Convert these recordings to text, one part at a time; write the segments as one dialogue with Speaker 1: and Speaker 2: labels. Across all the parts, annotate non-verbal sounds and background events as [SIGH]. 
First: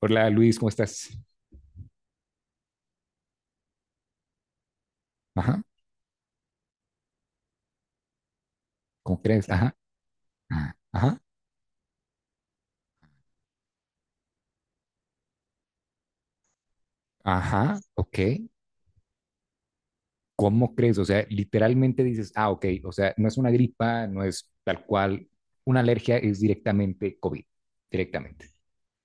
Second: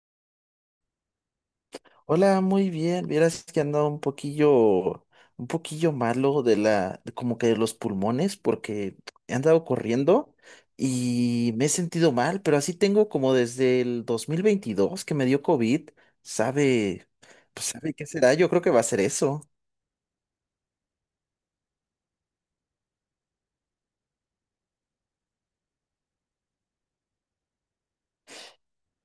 Speaker 1: Hola Luis, ¿cómo estás?
Speaker 2: Hola, muy bien. Vieras que andaba un poquillo, un
Speaker 1: Ajá,
Speaker 2: poquillo malo de la, de como que de los pulmones, porque
Speaker 1: ¿cómo
Speaker 2: he
Speaker 1: crees?
Speaker 2: andado
Speaker 1: Ajá,
Speaker 2: corriendo
Speaker 1: ajá, ajá,
Speaker 2: y me he sentido mal, pero así tengo como desde el 2022 que me dio COVID. Sabe, pues
Speaker 1: ajá,
Speaker 2: sabe qué
Speaker 1: ok.
Speaker 2: será. Yo creo que va a ser eso.
Speaker 1: ¿Cómo crees? O sea, literalmente dices, ah, ok, o sea, no es una gripa, no es tal cual, una alergia es directamente COVID, directamente.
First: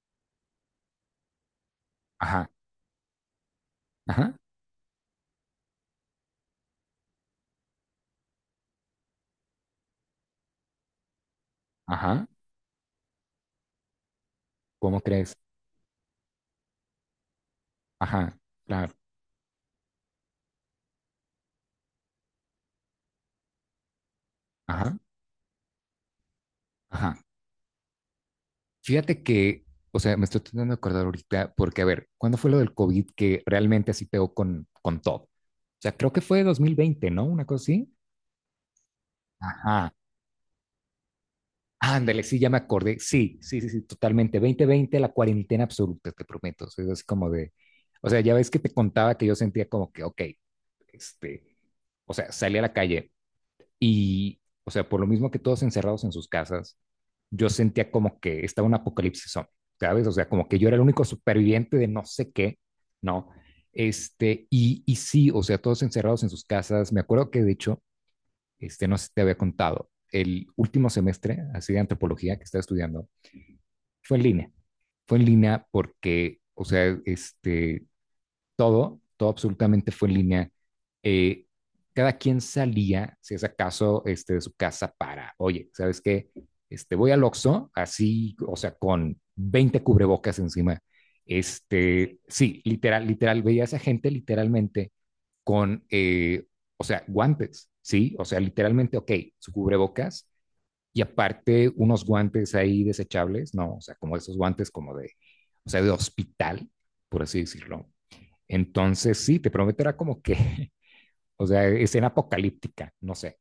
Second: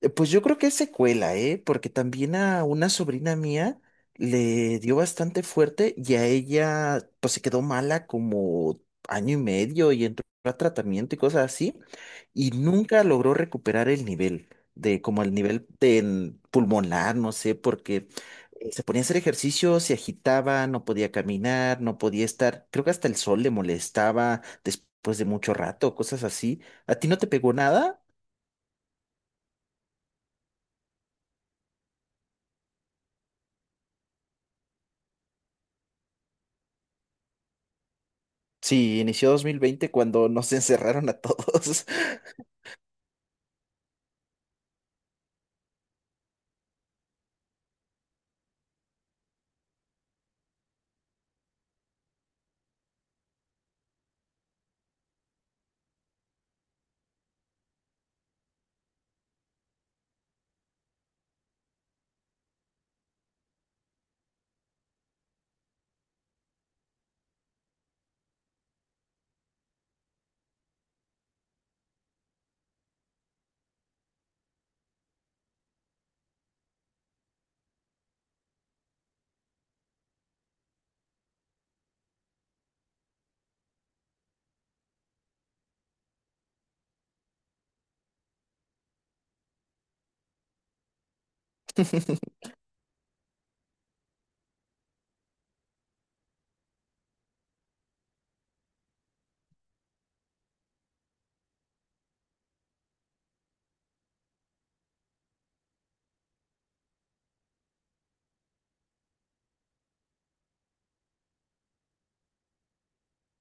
Speaker 2: Pues yo creo que es secuela, ¿eh? Porque también
Speaker 1: Ajá,
Speaker 2: a una sobrina mía
Speaker 1: ajá,
Speaker 2: le dio bastante fuerte y a ella pues se quedó mala como año y medio y entró a tratamiento y cosas así
Speaker 1: ajá,
Speaker 2: y nunca logró recuperar el nivel
Speaker 1: ¿cómo
Speaker 2: de como el
Speaker 1: crees?
Speaker 2: nivel de en pulmonar, no sé, porque
Speaker 1: Ajá,
Speaker 2: se
Speaker 1: claro,
Speaker 2: ponía a hacer ejercicio, se agitaba, no podía caminar, no podía estar, creo que hasta el sol le molestaba
Speaker 1: ajá,
Speaker 2: después de mucho rato, cosas así. ¿A ti
Speaker 1: ajá.
Speaker 2: no te pegó nada?
Speaker 1: Fíjate que, o sea, me estoy tratando de acordar ahorita, porque a ver, ¿cuándo fue lo del COVID que realmente así pegó con todo? O sea, creo que fue 2020, ¿no? Una cosa así.
Speaker 2: Sí, inició 2020
Speaker 1: Ajá.
Speaker 2: cuando nos [LAUGHS] encerraron a todos. [LAUGHS]
Speaker 1: Ándale, sí, ya me acordé. Sí, sí, sí, sí, totalmente. 2020, la cuarentena absoluta, te prometo. O sea, es así como de, o sea, ya ves que te contaba que yo sentía como que, ok, este, o sea, salí a la calle y, o sea, por lo mismo que todos encerrados en sus casas, yo sentía como que estaba un apocalipsis zombie, ¿sabes? O sea, como que yo era el único superviviente de no sé qué, ¿no? Y sí, o sea, todos encerrados en sus casas. Me acuerdo que de hecho, no sé si te había contado, el último semestre, así de antropología que estaba estudiando, fue en línea. Fue en línea porque, o sea, todo, todo absolutamente fue en línea. Eh, Cada quien salía, si es acaso, de su casa para, oye, ¿sabes qué? Voy al Oxxo, así, o sea, con 20 cubrebocas encima. Sí, literal, literal, veía a esa gente literalmente con, o sea, guantes, ¿sí? O sea, literalmente, ok, su cubrebocas y aparte unos guantes ahí desechables, ¿no? O sea, como esos guantes como de, o sea, de hospital, por así decirlo. Entonces, sí, te prometo, era como que, [LAUGHS] o sea, escena apocalíptica, no sé.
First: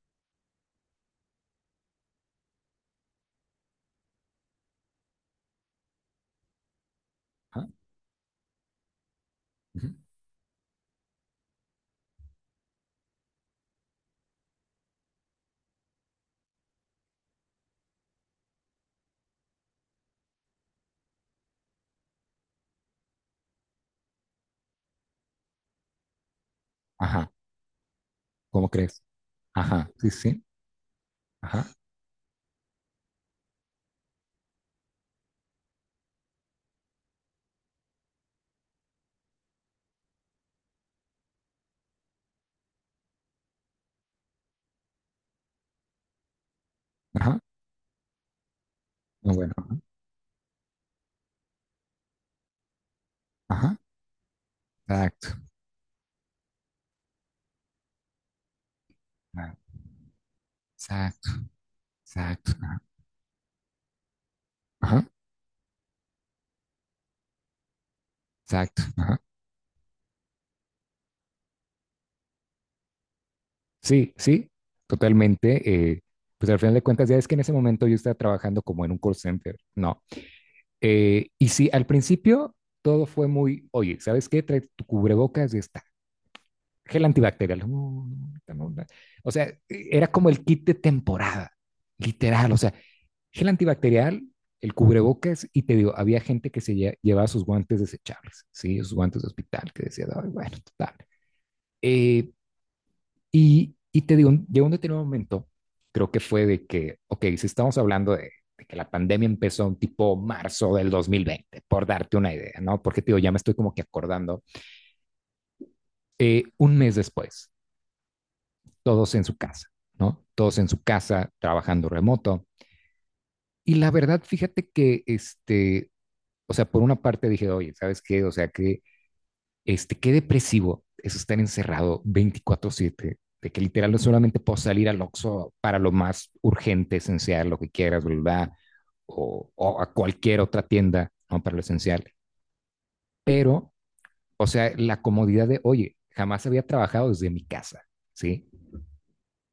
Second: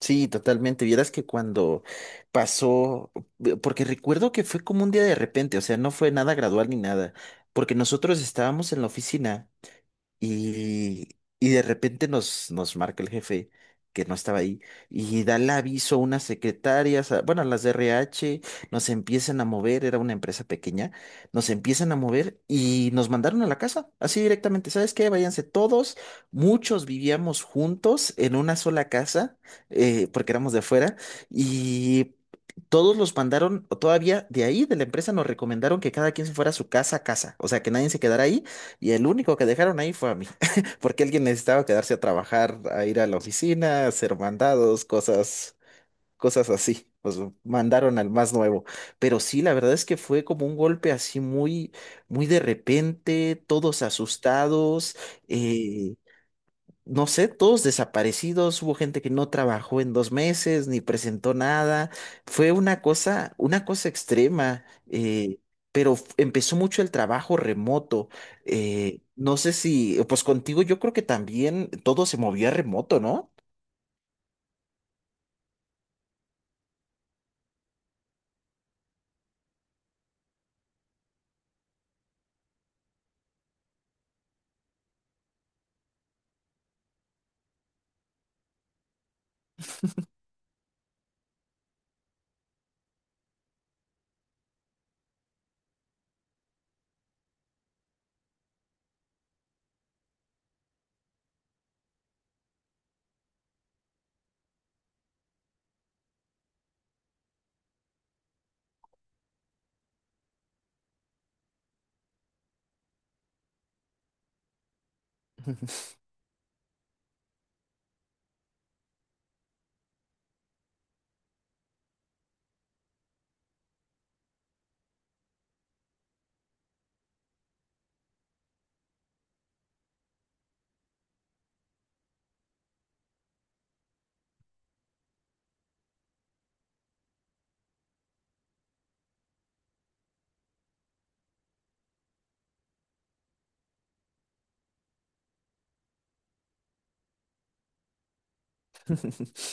Speaker 2: Sí, totalmente. Vieras que cuando pasó, porque recuerdo que fue como un día de repente, o sea, no fue nada gradual ni nada,
Speaker 1: Ajá,
Speaker 2: porque nosotros estábamos en la oficina.
Speaker 1: ujú,
Speaker 2: Y, y de repente nos marca el jefe que no estaba ahí y da el aviso a unas secretarias, bueno, a las de RH, nos empiezan a mover, era una empresa pequeña, nos empiezan a mover y nos mandaron a la casa, así directamente. ¿Sabes qué? Váyanse todos, muchos
Speaker 1: ajá,
Speaker 2: vivíamos juntos en una
Speaker 1: ¿cómo
Speaker 2: sola
Speaker 1: crees?
Speaker 2: casa,
Speaker 1: Ajá, sí,
Speaker 2: porque
Speaker 1: sí,
Speaker 2: éramos de afuera,
Speaker 1: ajá,
Speaker 2: y todos los mandaron, o todavía de ahí, de la empresa, nos recomendaron que cada quien se fuera a su casa a casa, o sea, que nadie se quedara ahí y el único que dejaron ahí fue a mí, [LAUGHS] porque alguien necesitaba quedarse a trabajar, a ir a la oficina, a hacer mandados, cosas así. Pues
Speaker 1: ajá,
Speaker 2: mandaron al más nuevo. Pero
Speaker 1: no,
Speaker 2: sí,
Speaker 1: bueno,
Speaker 2: la verdad
Speaker 1: ajá,
Speaker 2: es que fue como un golpe así muy, muy de repente,
Speaker 1: ajá,
Speaker 2: todos asustados.
Speaker 1: exacto,
Speaker 2: eh, no sé, todos desaparecidos, hubo gente que no
Speaker 1: ah,
Speaker 2: trabajó en 2 meses, ni
Speaker 1: exacto,
Speaker 2: presentó nada, fue
Speaker 1: exacto, ajá,
Speaker 2: una cosa, extrema,
Speaker 1: ajá,
Speaker 2: pero empezó mucho el trabajo remoto,
Speaker 1: exacto, ajá.
Speaker 2: no sé si, pues contigo yo creo que también todo se movía remoto, ¿no?
Speaker 1: Sí, sí, totalmente. Pues al final de cuentas, ya es que en ese momento yo estaba trabajando como en un call center, ¿no? Y sí, al principio todo fue muy, oye, ¿sabes qué? Trae tu cubrebocas y está. Gel antibacterial. No, no, ahorita no, no. O sea, era como el kit de temporada, literal. O sea, gel antibacterial, el cubrebocas, y te digo, había gente que se llevaba sus guantes desechables, ¿sí? Sus guantes de hospital, que decía, "Ay, bueno, total. Eh, y te digo, llegó un determinado momento, creo que fue de que, ok, si estamos hablando de que la pandemia empezó un tipo marzo del 2020 por darte una idea, ¿no? Porque te digo, ya me estoy como que acordando,
Speaker 2: [LAUGHS]
Speaker 1: un mes después, todos en su casa, ¿no? Todos en su casa, trabajando remoto. Y la verdad, fíjate que, o sea, por una parte dije, oye, ¿sabes qué? O sea, que qué depresivo es estar encerrado 24/7 de que literal no solamente puedo salir al Oxxo para lo más urgente, esencial, lo que quieras, ¿verdad? O a cualquier otra tienda, ¿no? Para lo esencial. Pero, o sea, la comodidad de, oye, jamás había trabajado desde mi casa, ¿sí?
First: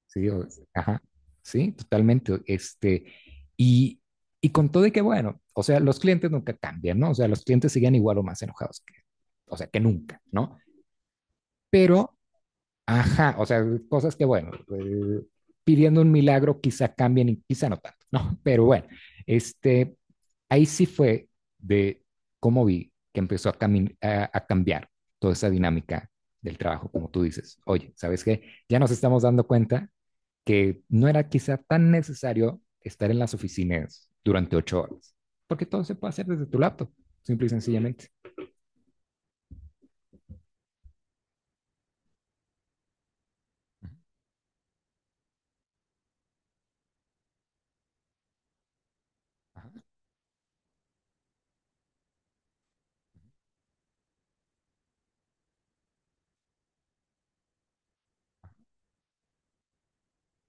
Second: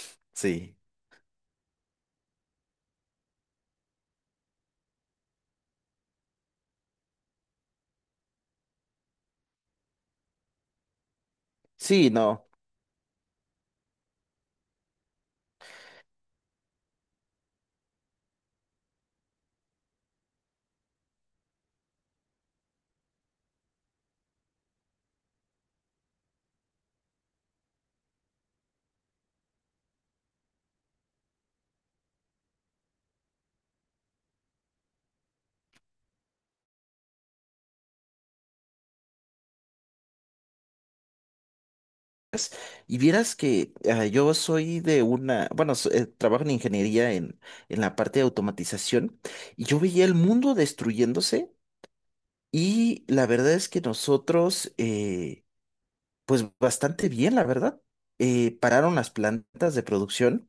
Speaker 1: Sí, o,
Speaker 2: Sí.
Speaker 1: ajá, sí, totalmente. Y, y con todo de que, bueno, o sea, los clientes nunca cambian, ¿no? O sea, los clientes siguen igual o más enojados que, o sea, que nunca, ¿no?
Speaker 2: Sí,
Speaker 1: Pero
Speaker 2: no.
Speaker 1: ajá, o sea, cosas que, bueno, pidiendo un milagro quizá cambien y quizá no tanto, ¿no? [LAUGHS] Pero bueno, este, ahí sí fue de cómo vi que empezó a cambiar toda esa dinámica del trabajo, como tú dices. Oye, ¿sabes qué? Ya nos estamos dando cuenta que no era quizá tan necesario estar en las oficinas durante 8 horas, porque todo se puede hacer desde tu laptop, simple y sencillamente.
Speaker 2: Y vieras que ah, yo soy de una, bueno, trabajo en ingeniería en la parte de automatización y
Speaker 1: Ajá,
Speaker 2: yo veía el mundo destruyéndose. Y la verdad es que nosotros, pues bastante bien, la verdad. Pararon las plantas de producción,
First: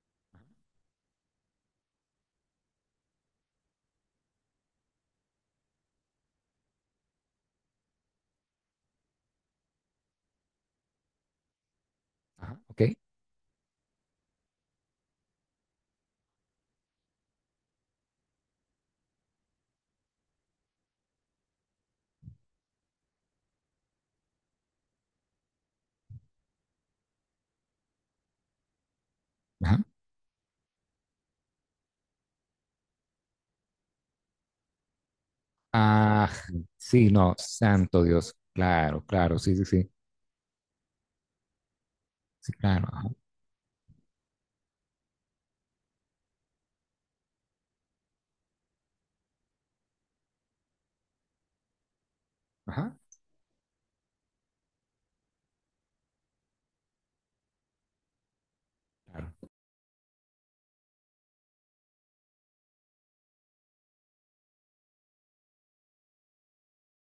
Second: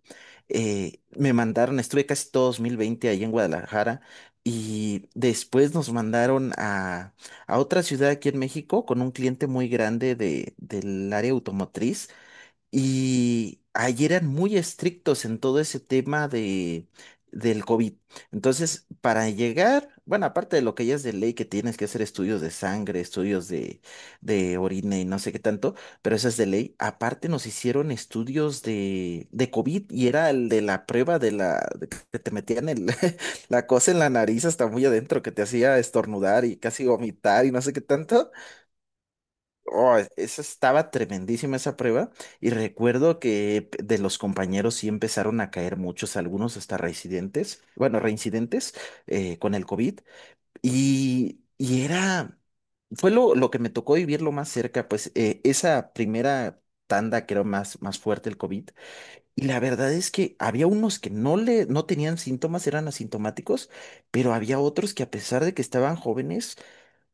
Speaker 2: me mandaron, estuve casi todo 2020 ahí en Guadalajara y después nos mandaron a otra ciudad aquí en México con un cliente muy grande del área automotriz
Speaker 1: ajá, ok,
Speaker 2: y ahí eran muy estrictos en todo ese tema del COVID. Entonces, para llegar, bueno, aparte de lo que ya es de ley, que tienes que hacer estudios de sangre, estudios de orina y no sé qué tanto, pero eso es de ley. Aparte nos hicieron estudios de
Speaker 1: ajá.
Speaker 2: COVID y era el de la prueba de la, de que te metían el, [LAUGHS] la cosa en la nariz hasta muy adentro, que te hacía
Speaker 1: Ah,
Speaker 2: estornudar y casi
Speaker 1: sí, no,
Speaker 2: vomitar y no sé qué
Speaker 1: santo
Speaker 2: tanto.
Speaker 1: Dios. Claro, claro, sí, sí, sí,
Speaker 2: Oh, esa estaba tremendísima esa prueba y
Speaker 1: sí, claro. Ajá,
Speaker 2: recuerdo que de los compañeros sí empezaron a caer muchos, algunos hasta reincidentes, bueno, reincidentes con el COVID y, era,
Speaker 1: ajá,
Speaker 2: fue lo que me tocó vivir lo más cerca, pues esa primera tanda que era más, más fuerte el COVID
Speaker 1: claro,
Speaker 2: y la verdad es que había unos que no tenían síntomas, eran asintomáticos, pero había otros que a pesar de que estaban jóvenes,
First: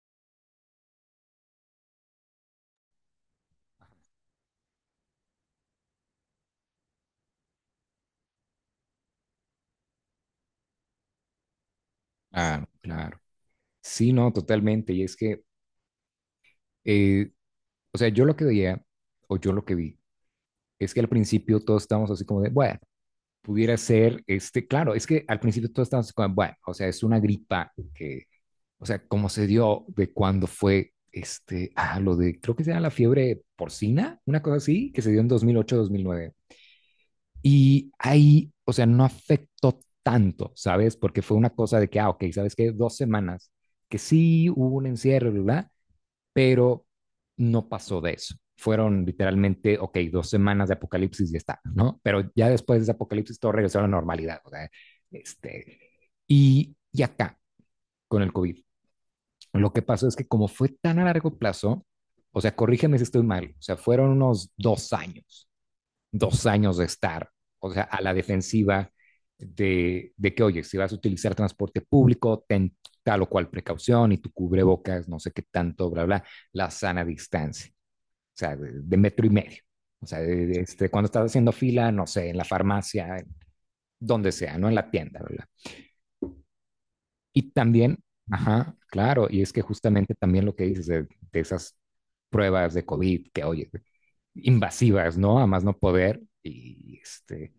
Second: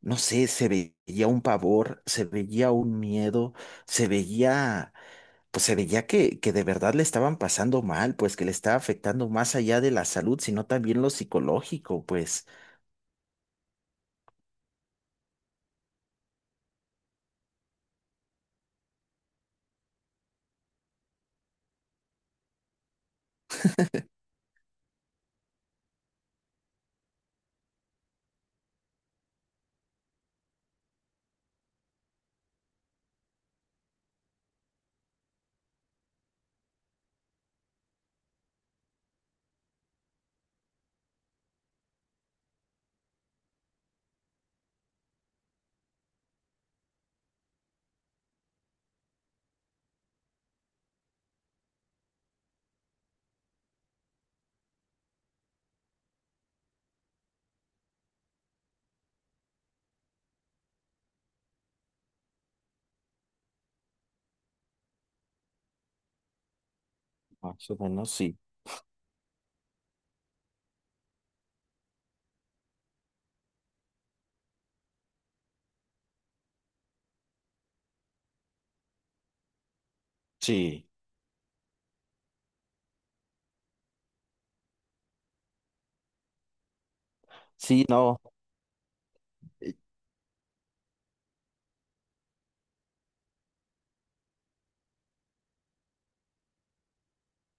Speaker 2: no sé, se veía un pavor, se veía un miedo, se veía, pues se veía que, de verdad le estaban pasando mal, pues que le estaba afectando más allá de la salud, sino también lo psicológico, pues.
Speaker 1: claro, claro. Sí, no, totalmente. Y es que, eh, o sea, yo lo que veía, o yo lo que vi, es que al principio todos estábamos así como de, bueno, pudiera ser, claro, es que al principio todos estábamos así como, bueno, o sea, es una gripa que, o sea, como se dio de cuando fue, ah, lo de, creo que se llama la fiebre porcina, una cosa así, que se dio en dos mil ocho, 2009. Y ahí, o sea, no afectó tanto, ¿sabes? Porque fue una cosa de que, ah, ok, ¿sabes qué? 2 semanas que sí hubo un encierro, ¿verdad? Pero no pasó de eso. Fueron literalmente, ok, 2 semanas de apocalipsis y ya está, ¿no? Pero ya después de ese apocalipsis todo regresó a la normalidad, o sea, este, y, acá, con el COVID, lo que pasó es que como fue tan a largo plazo, o sea, corrígeme si estoy mal, o sea, fueron unos dos años de estar,
Speaker 2: Más
Speaker 1: o
Speaker 2: o
Speaker 1: sea, a
Speaker 2: menos,
Speaker 1: la
Speaker 2: sí.
Speaker 1: defensiva de, que, oye, si vas a utilizar transporte público, ten tal o cual precaución y tu cubrebocas, no sé qué tanto, bla, bla, la sana distancia, o sea, de metro y medio. O sea,
Speaker 2: Sí,
Speaker 1: cuando estás haciendo fila, no sé, en la farmacia, donde sea, no en la tienda, ¿verdad? Y
Speaker 2: sí,
Speaker 1: también,
Speaker 2: no.
Speaker 1: ajá, claro, y es que justamente también lo que dices de esas pruebas de COVID que, oye, invasivas, ¿no? A más no poder, y este,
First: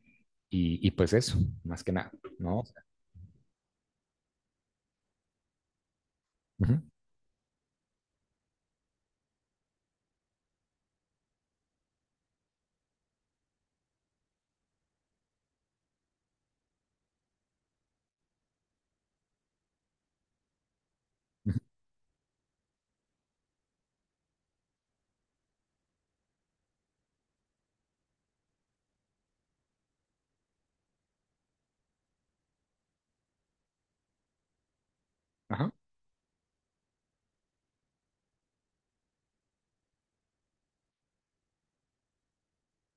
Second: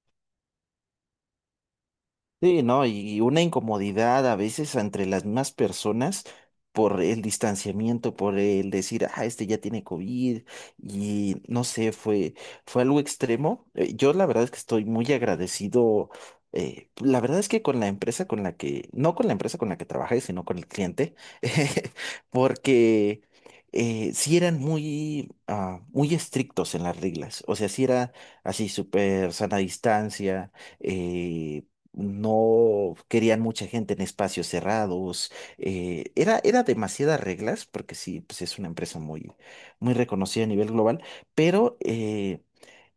Speaker 1: Y, y pues eso, más que nada, ¿no?
Speaker 2: Sí,
Speaker 1: O sea,
Speaker 2: ¿no? Y una incomodidad a veces entre las mismas personas
Speaker 1: ujú,
Speaker 2: por el distanciamiento, por el decir, ah, este ya tiene COVID y no sé, fue algo extremo. Yo la verdad es que estoy muy agradecido. La verdad es que con la empresa con la que, no con la empresa con la que trabajé, sino con el cliente, [LAUGHS] porque sí eran muy, muy estrictos en las reglas. O sea, sí era así súper sana distancia. eh, no querían mucha gente en espacios cerrados.
Speaker 1: ajá,
Speaker 2: Era demasiadas reglas, porque sí, pues es una empresa muy, muy reconocida a nivel global, pero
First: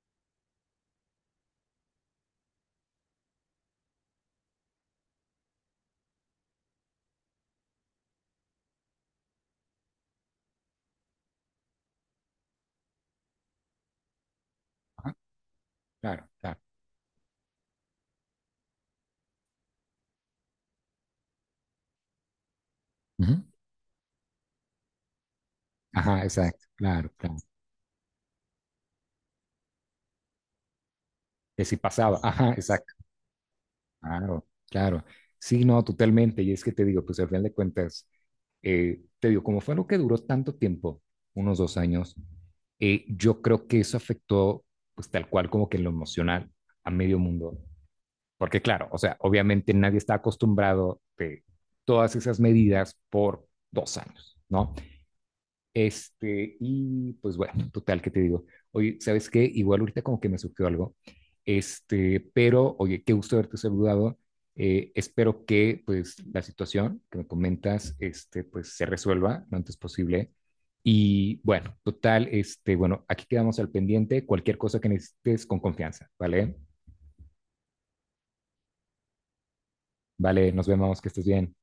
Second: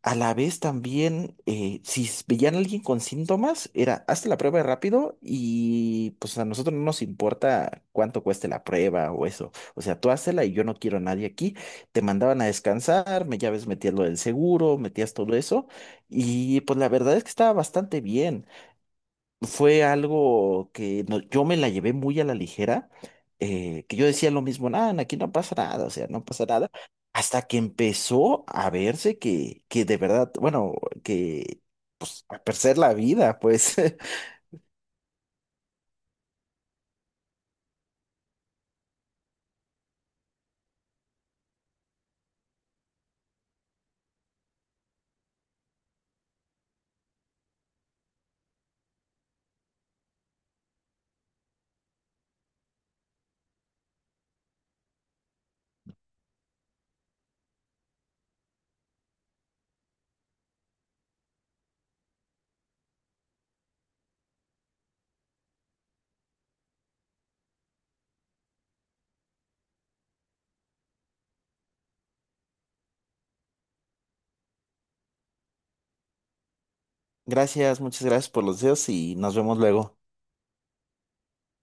Speaker 2: a la vez también, si veían a alguien con síntomas, era hazte la prueba rápido y pues a nosotros no nos importa cuánto cueste la prueba o eso. O sea, tú hazla y yo no quiero a nadie aquí. Te mandaban a descansar, ya ves, metías lo del seguro,
Speaker 1: ajá,
Speaker 2: metías todo eso.
Speaker 1: claro,
Speaker 2: Y
Speaker 1: claro.
Speaker 2: pues la verdad es que estaba bastante bien. Fue algo que yo me la llevé muy a la ligera,
Speaker 1: Ujú,
Speaker 2: que yo decía lo mismo, nada, aquí no pasa nada, o sea,
Speaker 1: ajá,
Speaker 2: no pasa
Speaker 1: exacto,
Speaker 2: nada,
Speaker 1: claro, claro.
Speaker 2: hasta que empezó a verse que, de verdad, bueno, que
Speaker 1: Que si pasaba,
Speaker 2: pues a
Speaker 1: ajá,
Speaker 2: perder
Speaker 1: exacto,
Speaker 2: la vida, pues. [LAUGHS]
Speaker 1: claro, claro. Sí, no, totalmente. Y es que te digo, pues al final de cuentas, te digo, como fue algo que duró tanto tiempo, unos dos años, yo creo que eso afectó, pues tal cual como que en lo emocional a medio mundo. Porque claro, o sea, obviamente nadie está acostumbrado de todas esas medidas por 2 años, ¿no? Y pues bueno, total, ¿qué te digo? Oye, ¿sabes qué? Igual ahorita como que me surgió algo. Pero oye, qué gusto haberte saludado. Espero que pues la situación que me comentas, pues se resuelva lo antes posible. Y bueno, total, bueno, aquí quedamos al pendiente. Cualquier cosa que necesites con confianza, ¿vale?
Speaker 2: Gracias, muchas gracias por los deseos y nos vemos luego.
Speaker 1: Vale, nos vemos, que estés bien.